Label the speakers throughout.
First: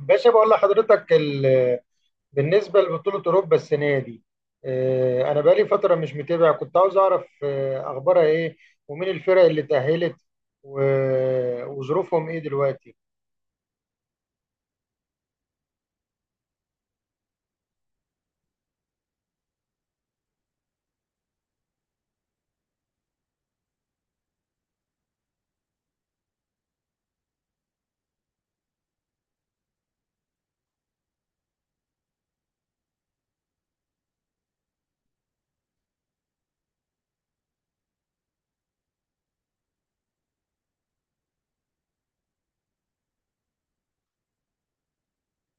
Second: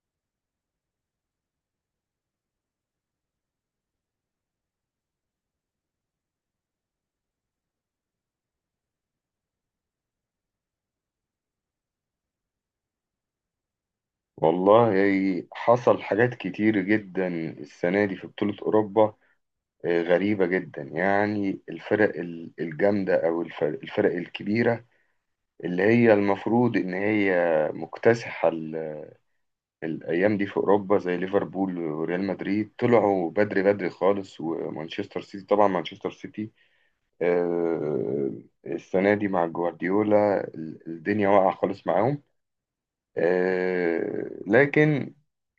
Speaker 1: باشا بقول لحضرتك بالنسبة لبطولة أوروبا السنة دي. أنا بقالي فترة مش متابع، كنت عاوز أعرف أخبارها إيه، ومين الفرق اللي تأهلت وظروفهم إيه دلوقتي.
Speaker 2: والله حصل حاجات كتير جدا السنة دي في بطولة أوروبا. غريبة جدا يعني الفرق الجامدة، أو الفرق الكبيرة اللي هي المفروض إن هي مكتسحة الأيام دي في أوروبا، زي ليفربول وريال مدريد طلعوا بدري بدري خالص، ومانشستر سيتي طبعا. مانشستر سيتي آه، السنة دي مع جوارديولا الدنيا واقعة خالص معاهم، لكن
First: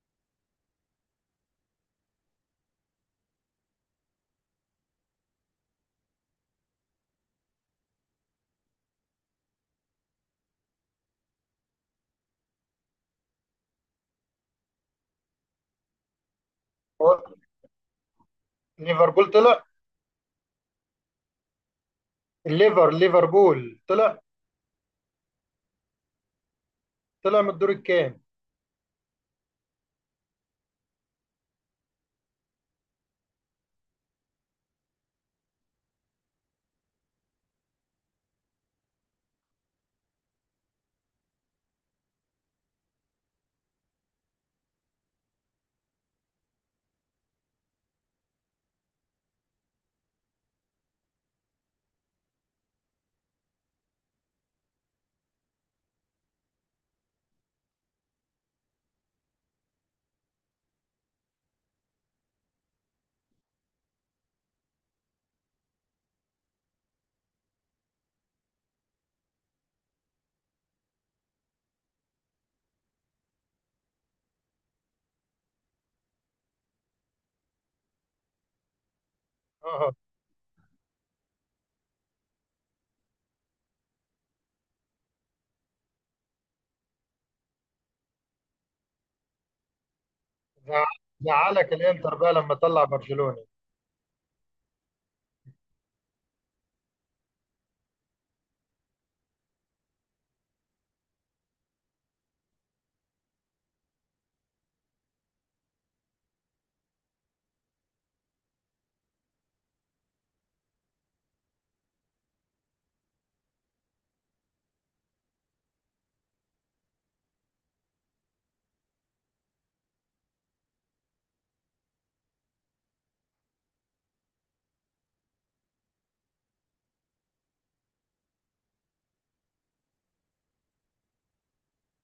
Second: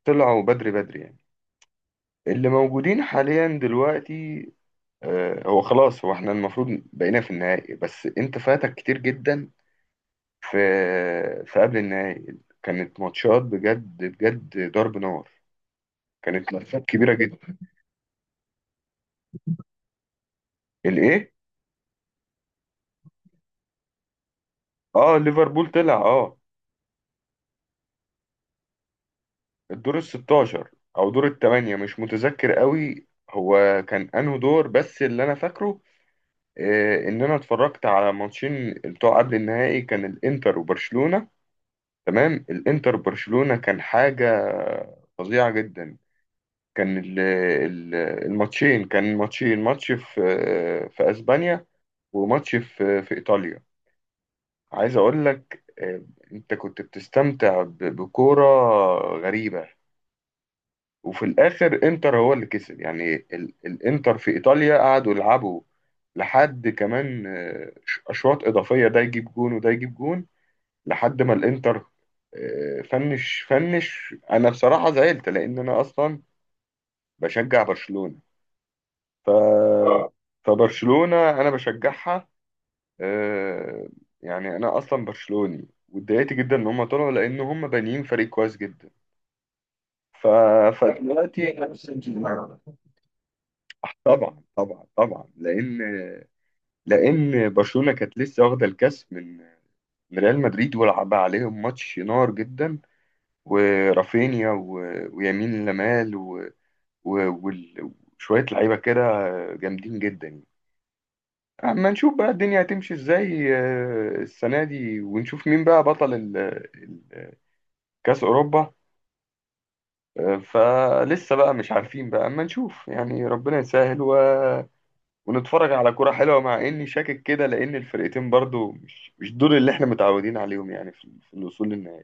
Speaker 2: طلعوا بدري بدري يعني. اللي موجودين حاليا دلوقتي، هو خلاص، هو احنا المفروض بقينا في النهائي، بس انت فاتك كتير جدا، في في قبل النهائي كانت ماتشات بجد بجد، ضرب نار، كانت ماتشات كبيرة
Speaker 1: هو
Speaker 2: جدا.
Speaker 1: ليفربول طلع.
Speaker 2: الايه؟
Speaker 1: ليفربول طلع،
Speaker 2: اه، ليفربول طلع اه.
Speaker 1: طلع من الدور الكام؟
Speaker 2: الدور ال 16 او دور الثمانية مش متذكر قوي، هو كان انه دور بس اللي انا فاكره، ان انا اتفرجت على ماتشين بتوع قبل النهائي، كان الانتر وبرشلونة. تمام، الانتر برشلونة كان حاجة فظيعة جدا، كان الماتشين، كان ماتشين، ماتش في اسبانيا وماتش في ايطاليا. عايز اقول لك، انت كنت بتستمتع بكورة غريبة، وفي الاخر انتر هو اللي كسب، يعني الانتر في ايطاليا قعدوا يلعبوا لحد كمان، اشواط اضافية، ده يجيب جون وده يجيب جون، لحد ما الانتر فنش. انا بصراحه زعلت، لان انا اصلا بشجع برشلونه، ف
Speaker 1: اه.
Speaker 2: اه فبرشلونه انا بشجعها، آه، يعني انا اصلا برشلوني، واتضايقت جدا ان هم طلعوا، لان هم بانيين فريق كويس جدا. ف... فدلوقتي
Speaker 1: زعلك الإنتر بقى لما طلع برشلونة؟
Speaker 2: طبعا طبعا طبعا، لان برشلونه كانت لسه واخده الكاس من ريال مدريد، ولعب عليهم ماتش نار جدا، ورافينيا، ويمين لمال، و... وال- وشوية لعيبة كده جامدين جدا يعني. أما نشوف بقى الدنيا هتمشي ازاي السنة دي، ونشوف مين بقى بطل ال- كأس أوروبا. فلسه بقى مش عارفين بقى، أما نشوف يعني، ربنا يسهل ونتفرج على كرة حلوة، مع إني شاكك كده، لأن الفرقتين برضو مش دول اللي إحنا متعودين عليهم، يعني في الوصول للنهائي.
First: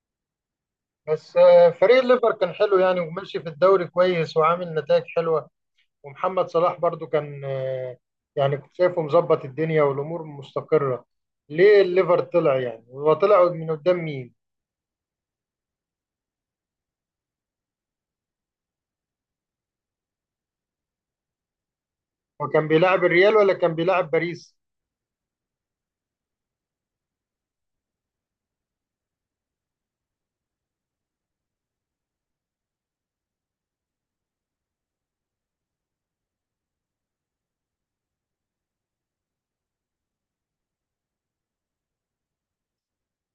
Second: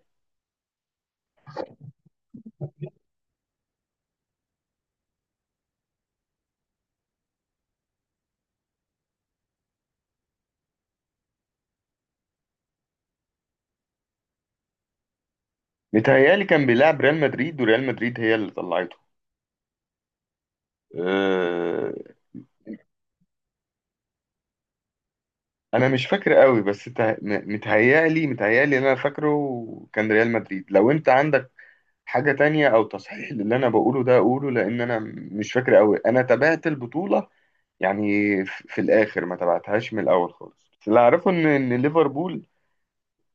Speaker 1: بس فريق الليفر كان حلو يعني، وماشي في الدوري كويس وعامل نتائج حلوة، ومحمد صلاح برضو كان يعني كنت شايفه مظبط الدنيا والامور مستقره. ليه الليفر طلع؟ يعني هو طلع من قدام مين؟
Speaker 2: متهيألي كان بيلعب ريال مدريد، وريال مدريد هي اللي طلعته، آه،
Speaker 1: هو كان بيلعب الريال ولا كان بيلعب باريس؟
Speaker 2: انا مش فاكر قوي، بس متهيألي اللي انا فاكره كان ريال مدريد. لو انت عندك حاجة تانية او تصحيح للي انا بقوله ده اقوله، لان انا مش فاكر قوي، انا تابعت البطولة يعني، في الاخر ما تابعتهاش من الاول خالص، بس اللي اعرفه ان ليفربول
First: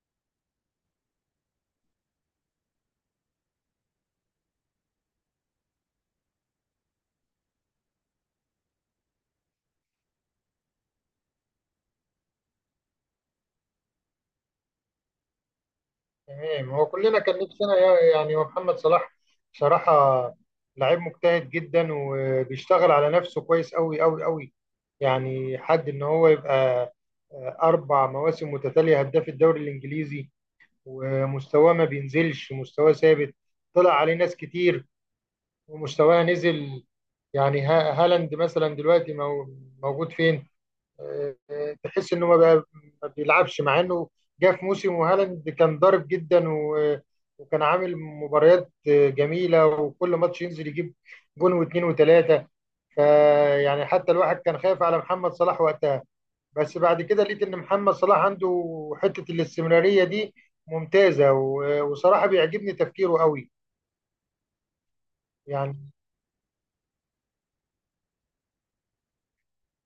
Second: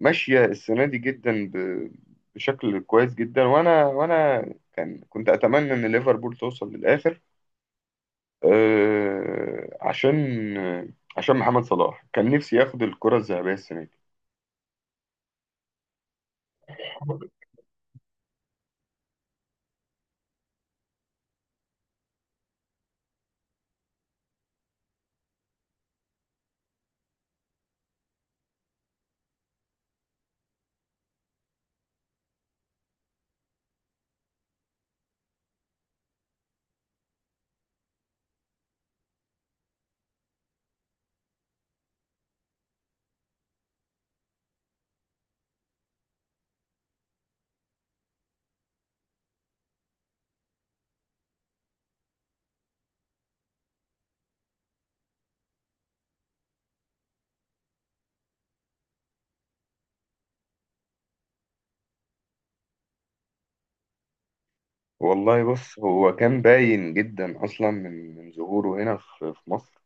Speaker 2: ماشية السنة دي جدا بشكل كويس جدا، وانا كنت اتمنى ان ليفربول توصل للاخر، عشان محمد صلاح كان نفسي ياخد الكرة الذهبية السنة دي.
Speaker 1: تمام. هو كلنا كان نفسنا، يعني هو محمد صلاح بصراحه لعيب مجتهد جدا وبيشتغل على نفسه كويس قوي قوي قوي. يعني حد ان هو يبقى اربع مواسم متتاليه هداف الدوري الانجليزي، ومستواه ما بينزلش، مستواه ثابت. طلع عليه ناس كتير ومستواه نزل، يعني هالاند مثلا دلوقتي موجود فين؟ تحس انه ما بيلعبش، مع انه جه في موسم وهالاند كان ضارب جدا، وكان عامل مباريات جميله، وكل ماتش ينزل يجيب جون واثنين وثلاثه. فيعني حتى الواحد كان خايف على محمد صلاح وقتها، بس بعد كده لقيت ان محمد صلاح عنده حته الاستمراريه دي ممتازه، وصراحه بيعجبني تفكيره قوي
Speaker 2: والله بص،
Speaker 1: يعني.
Speaker 2: هو كان باين جدا اصلا من ظهوره هنا في مصر،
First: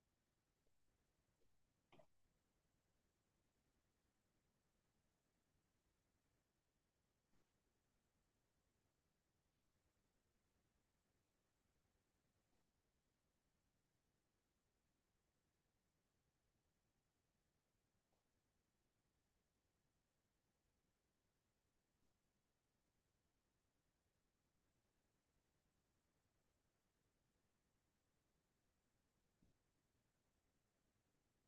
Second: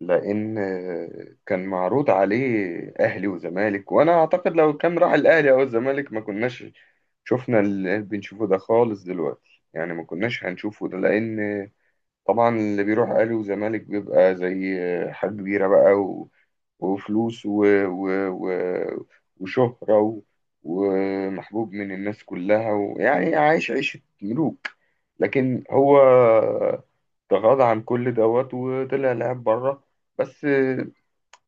Speaker 2: لان كان معروض عليه اهلي وزمالك، وانا اعتقد لو كان راح الاهلي او الزمالك ما كناش شفنا اللي بنشوفه ده خالص دلوقتي، يعني ما كناش هنشوفه ده، لان طبعا اللي بيروح اهلي وزمالك بيبقى زي حاجة كبيرة بقى، وفلوس، وشهرة، ومحبوب من الناس كلها، ويعني عايش عيشة ملوك. لكن هو تغاضى عن كل دوت، وطلع لعب بره. بس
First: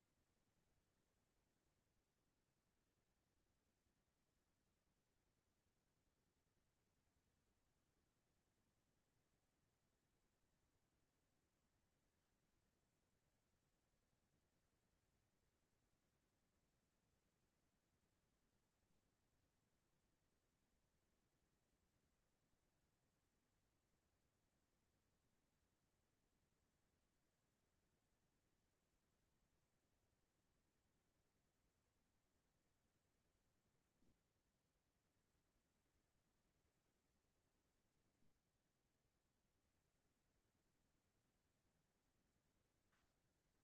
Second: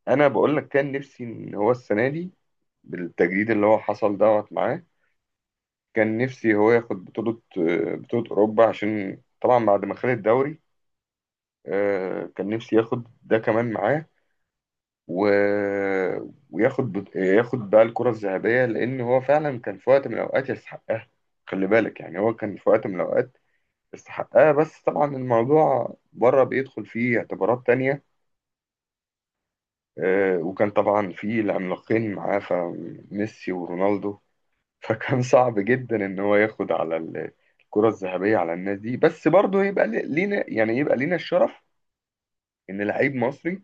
Speaker 2: انا بقول لك كان نفسي ان هو السنة دي بالتجديد اللي هو حصل دوت معاه، كان نفسي هو ياخد بطولة أوروبا، عشان طبعا بعد ما خد الدوري، كان نفسي ياخد ده كمان معاه، و... وياخد بقى الكرة الذهبية، لأن هو فعلا كان في وقت من الأوقات يستحقها. خلي بالك يعني، هو كان في وقت من الأوقات يستحقها، بس طبعا الموضوع بره بيدخل فيه اعتبارات تانية، وكان طبعا فيه العملاقين معاه، فميسي ورونالدو، فكان صعب جدا إن هو ياخد على الكرة الذهبية على الناس دي، بس برضه يبقى لينا يعني، يبقى لينا الشرف إن لعيب مصري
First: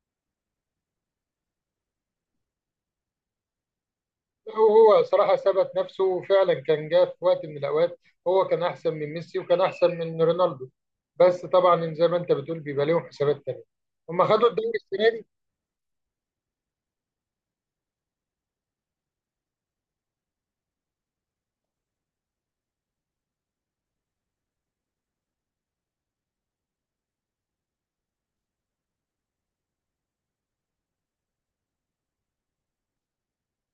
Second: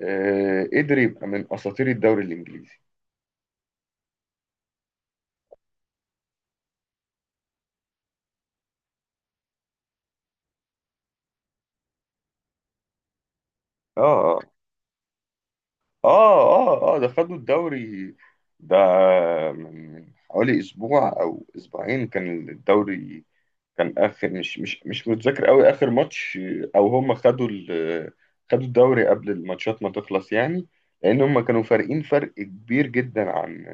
Speaker 2: قدر يبقى من اساطير الدوري الانجليزي.
Speaker 1: هو صراحة ثبت نفسه فعلا، كان جه في وقت من الأوقات هو كان أحسن من ميسي وكان أحسن من رونالدو، بس طبعا زي ما أنت بتقول بيبقى لهم حسابات تانية. هم
Speaker 2: اه،
Speaker 1: خدوا الدوري السنة دي.
Speaker 2: اه، اه، اه، ده خدوا الدوري ده من حوالي اسبوع او اسبوعين، كان الدوري كان اخر، مش متذكر قوي اخر ماتش، او هم خدوا خدوا الدوري قبل الماتشات ما تخلص يعني، لان هم كانوا فارقين فرق كبير جدا عن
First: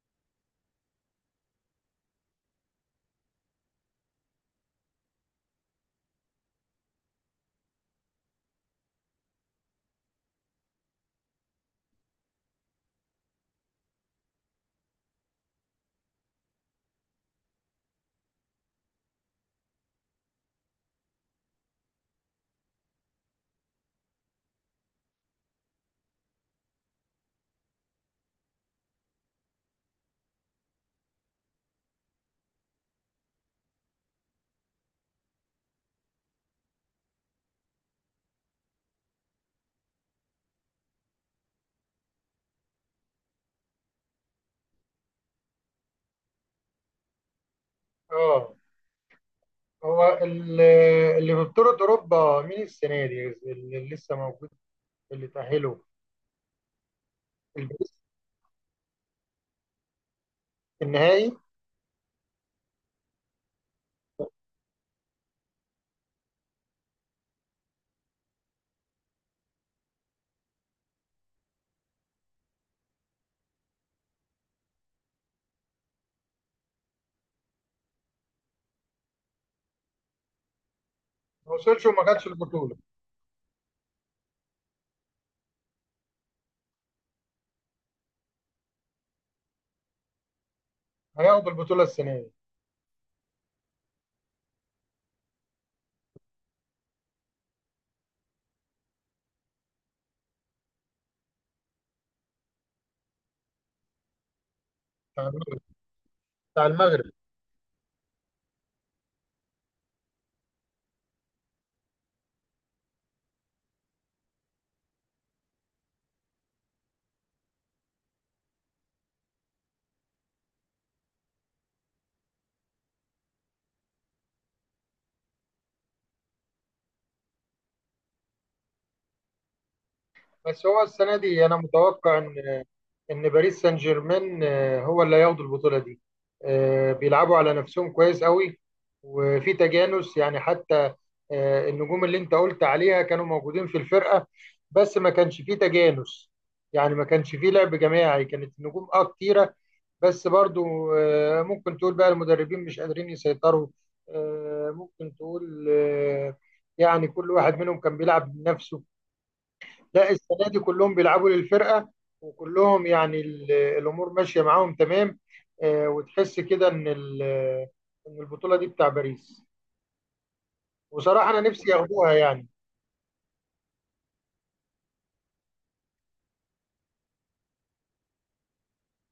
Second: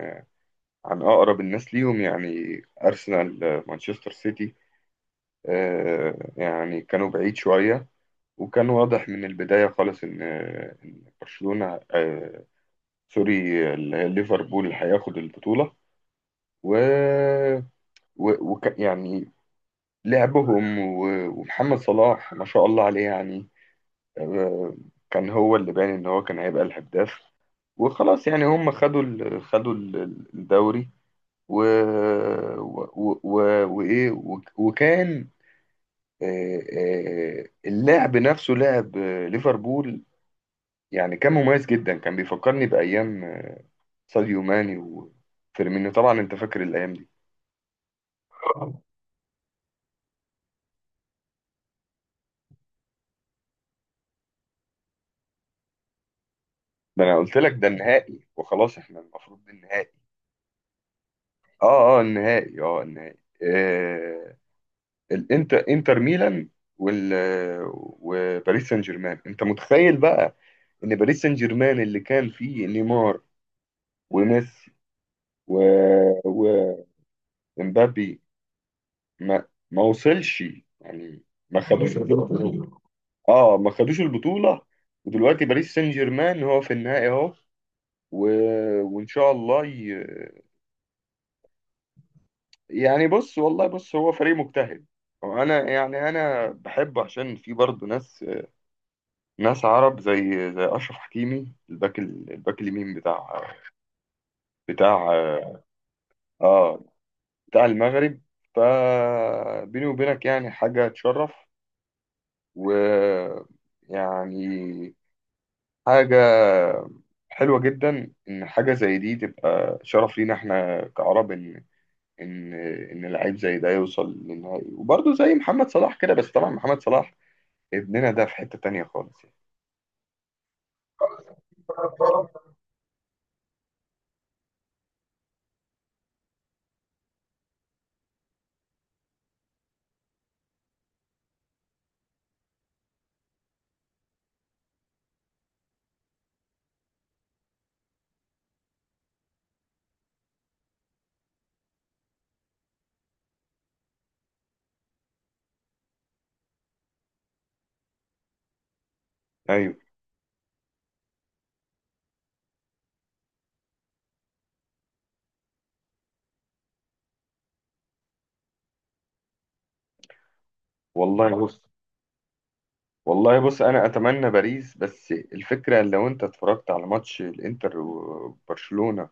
Speaker 2: اقرب الناس ليهم، يعني ارسنال، مانشستر سيتي، يعني كانوا بعيد شوية. وكان واضح من البداية خالص إن برشلونة، سوري، ليفربول هياخد البطولة، و, يعني لعبهم، ومحمد صلاح ما شاء الله عليه، يعني آه، كان هو اللي باين إن هو كان هيبقى الهداف، وخلاص يعني هم خدوا خدوا الدوري، و... و... و... وإيه، وكان اللعب نفسه، لعب ليفربول يعني، كان مميز جدا، كان بيفكرني بأيام ساديو ماني وفيرمينيو، طبعا أنت فاكر الأيام دي.
Speaker 1: اه، هو اللي في بطولة أوروبا مين السنة دي اللي لسه موجود، اللي تأهلوا؟
Speaker 2: ده أنا قلت لك ده
Speaker 1: الباريس
Speaker 2: النهائي وخلاص، إحنا المفروض ده النهائي.
Speaker 1: في النهائي.
Speaker 2: أه، أه، النهائي، أه، النهائي، آه الإنتر، إنتر ميلان، وال وباريس سان جيرمان. أنت متخيل بقى إن باريس سان جيرمان اللي كان فيه نيمار وميسي، و... ومبابي، ما وصلش يعني.
Speaker 1: ما
Speaker 2: ما
Speaker 1: وصلش
Speaker 2: خدوش،
Speaker 1: وما خدش البطولة؟
Speaker 2: اه ما خدوش البطولة، ودلوقتي باريس سان جيرمان هو في النهائي اهو، و... وان شاء الله ي...
Speaker 1: هياخد البطولة السنة دي.
Speaker 2: يعني بص، والله بص، هو فريق مجتهد. انا يعني انا بحبه عشان في برضه ناس، عرب زي اشرف حكيمي، الباك، الباك اليمين بتاع بتاع
Speaker 1: بتاع المغرب. بتاع
Speaker 2: اه
Speaker 1: المغرب.
Speaker 2: بتاع المغرب. فبيني وبينك يعني حاجة تشرف، و يعني حاجة حلوة جدا إن حاجة زي دي تبقى شرف لينا إحنا كعرب، إن إن لعيب زي ده يوصل للنهائي، وبرضه زي محمد صلاح كده، بس طبعا محمد صلاح ابننا ده في حتة تانية خالص يعني.
Speaker 1: بس هو السنة دي أنا متوقع إن باريس سان جيرمان هو اللي هياخد البطوله دي. بيلعبوا على نفسهم كويس قوي، وفي تجانس. يعني حتى النجوم اللي انت قلت عليها كانوا موجودين في الفرقه، بس ما كانش فيه تجانس. يعني ما كانش فيه لعب جماعي، كانت النجوم اه كتيره، بس برضو ممكن تقول بقى المدربين مش قادرين يسيطروا. آه، ممكن تقول آه، يعني كل واحد منهم كان بيلعب بنفسه.
Speaker 2: أيوه.
Speaker 1: لا، السنه دي كلهم بيلعبوا للفرقه، وكلهم يعني الامور ماشيه معاهم تمام. وتحس كده ان ان البطوله دي بتاع باريس، وصراحه انا
Speaker 2: والله بص،
Speaker 1: نفسي ياخدوها يعني.
Speaker 2: والله بص، أنا أتمنى باريس، بس الفكرة لو أنت اتفرجت على ماتش الإنتر وبرشلونة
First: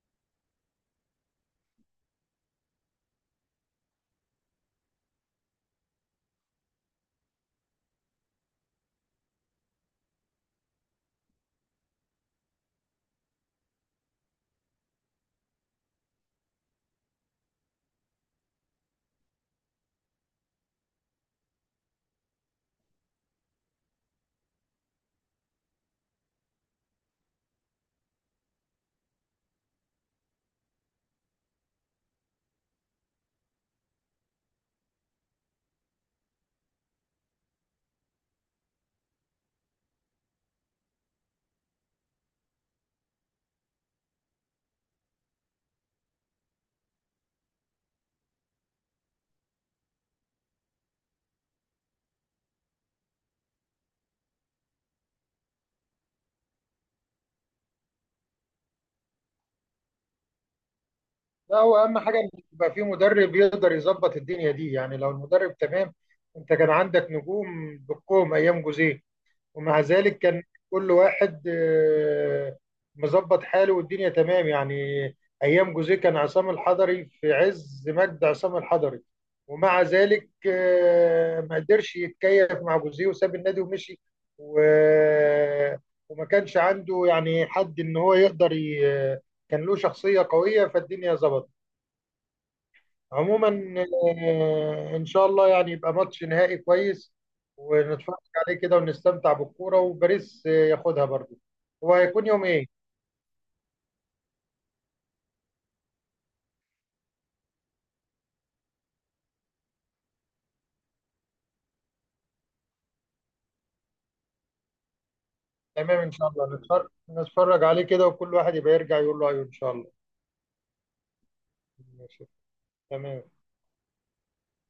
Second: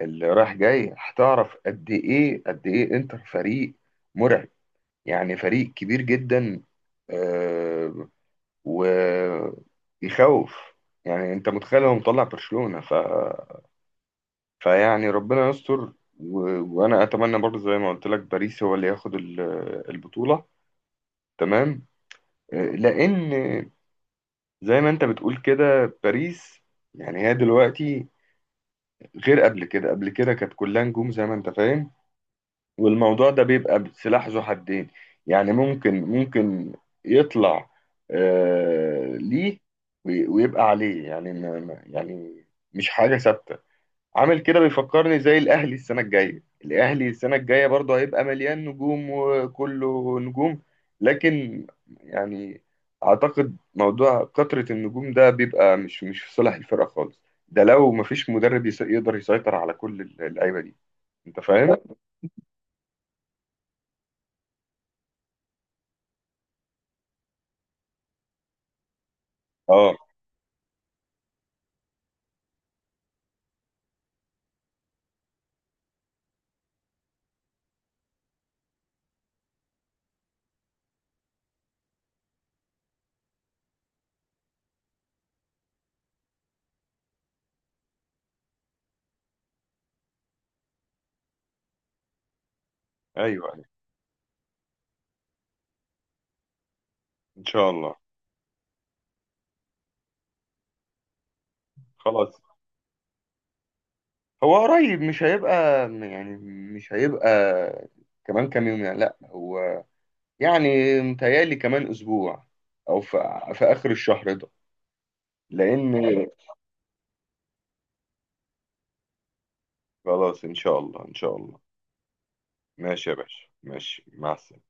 Speaker 2: اللي رايح جاي، هتعرف قد إيه قد إيه إنتر فريق مرعب، يعني فريق كبير جدا، آه، ويخوف. يعني انت متخيل هو مطلع برشلونة؟ فيعني ربنا يستر، و... وانا اتمنى برضه زي ما قلت لك، باريس هو اللي ياخد البطولة، تمام، لان زي ما انت بتقول كده، باريس يعني هي دلوقتي غير قبل كده، قبل كده كانت كلها نجوم زي ما انت فاهم، والموضوع ده بيبقى سلاح ذو حدين، يعني ممكن يطلع ليه، ويبقى عليه، يعني يعني مش حاجة ثابتة. عامل كده بيفكرني زي الأهلي، السنة الجاية الأهلي السنة الجاية برضه هيبقى مليان نجوم وكله نجوم، لكن يعني أعتقد موضوع كثرة النجوم ده بيبقى مش في صالح الفرقة خالص، ده لو مفيش مدرب يقدر يسيطر على كل اللعيبة دي، أنت
Speaker 1: لا،
Speaker 2: فاهم؟
Speaker 1: هو اهم حاجه ان يبقى في مدرب يقدر يظبط الدنيا دي، يعني لو المدرب تمام. انت كان عندك نجوم بالكوم ايام جوزيه، ومع
Speaker 2: اه،
Speaker 1: ذلك كان كل واحد مظبط حاله والدنيا تمام يعني. ايام جوزيه كان عصام الحضري في عز مجد عصام الحضري، ومع ذلك ما قدرش يتكيف مع جوزيه وساب النادي ومشي. و- آه، وما كانش عنده يعني حد ان هو يقدر كان له شخصية قوية فالدنيا ظبطت. عموما
Speaker 2: ايوه،
Speaker 1: ان شاء الله يعني يبقى ماتش نهائي كويس،
Speaker 2: ان شاء الله.
Speaker 1: ونتفرج عليه كده ونستمتع بالكوره، وباريس ياخدها برضو. هو هيكون
Speaker 2: خلاص،
Speaker 1: يوم ايه؟
Speaker 2: هو قريب، مش هيبقى يعني مش هيبقى كمان كام يوم يعني، لا هو يعني متهيألي كمان اسبوع، او في اخر الشهر ده لان.
Speaker 1: تمام، ان شاء الله نتفرج، نتفرج عليه كده، وكل واحد يبقى يرجع يقول له ايوه ان شاء الله.
Speaker 2: خلاص، ان شاء الله، ان شاء الله.
Speaker 1: ماشي.
Speaker 2: ماشي يا
Speaker 1: تمام.
Speaker 2: باشا، ماشي، مع السلامة.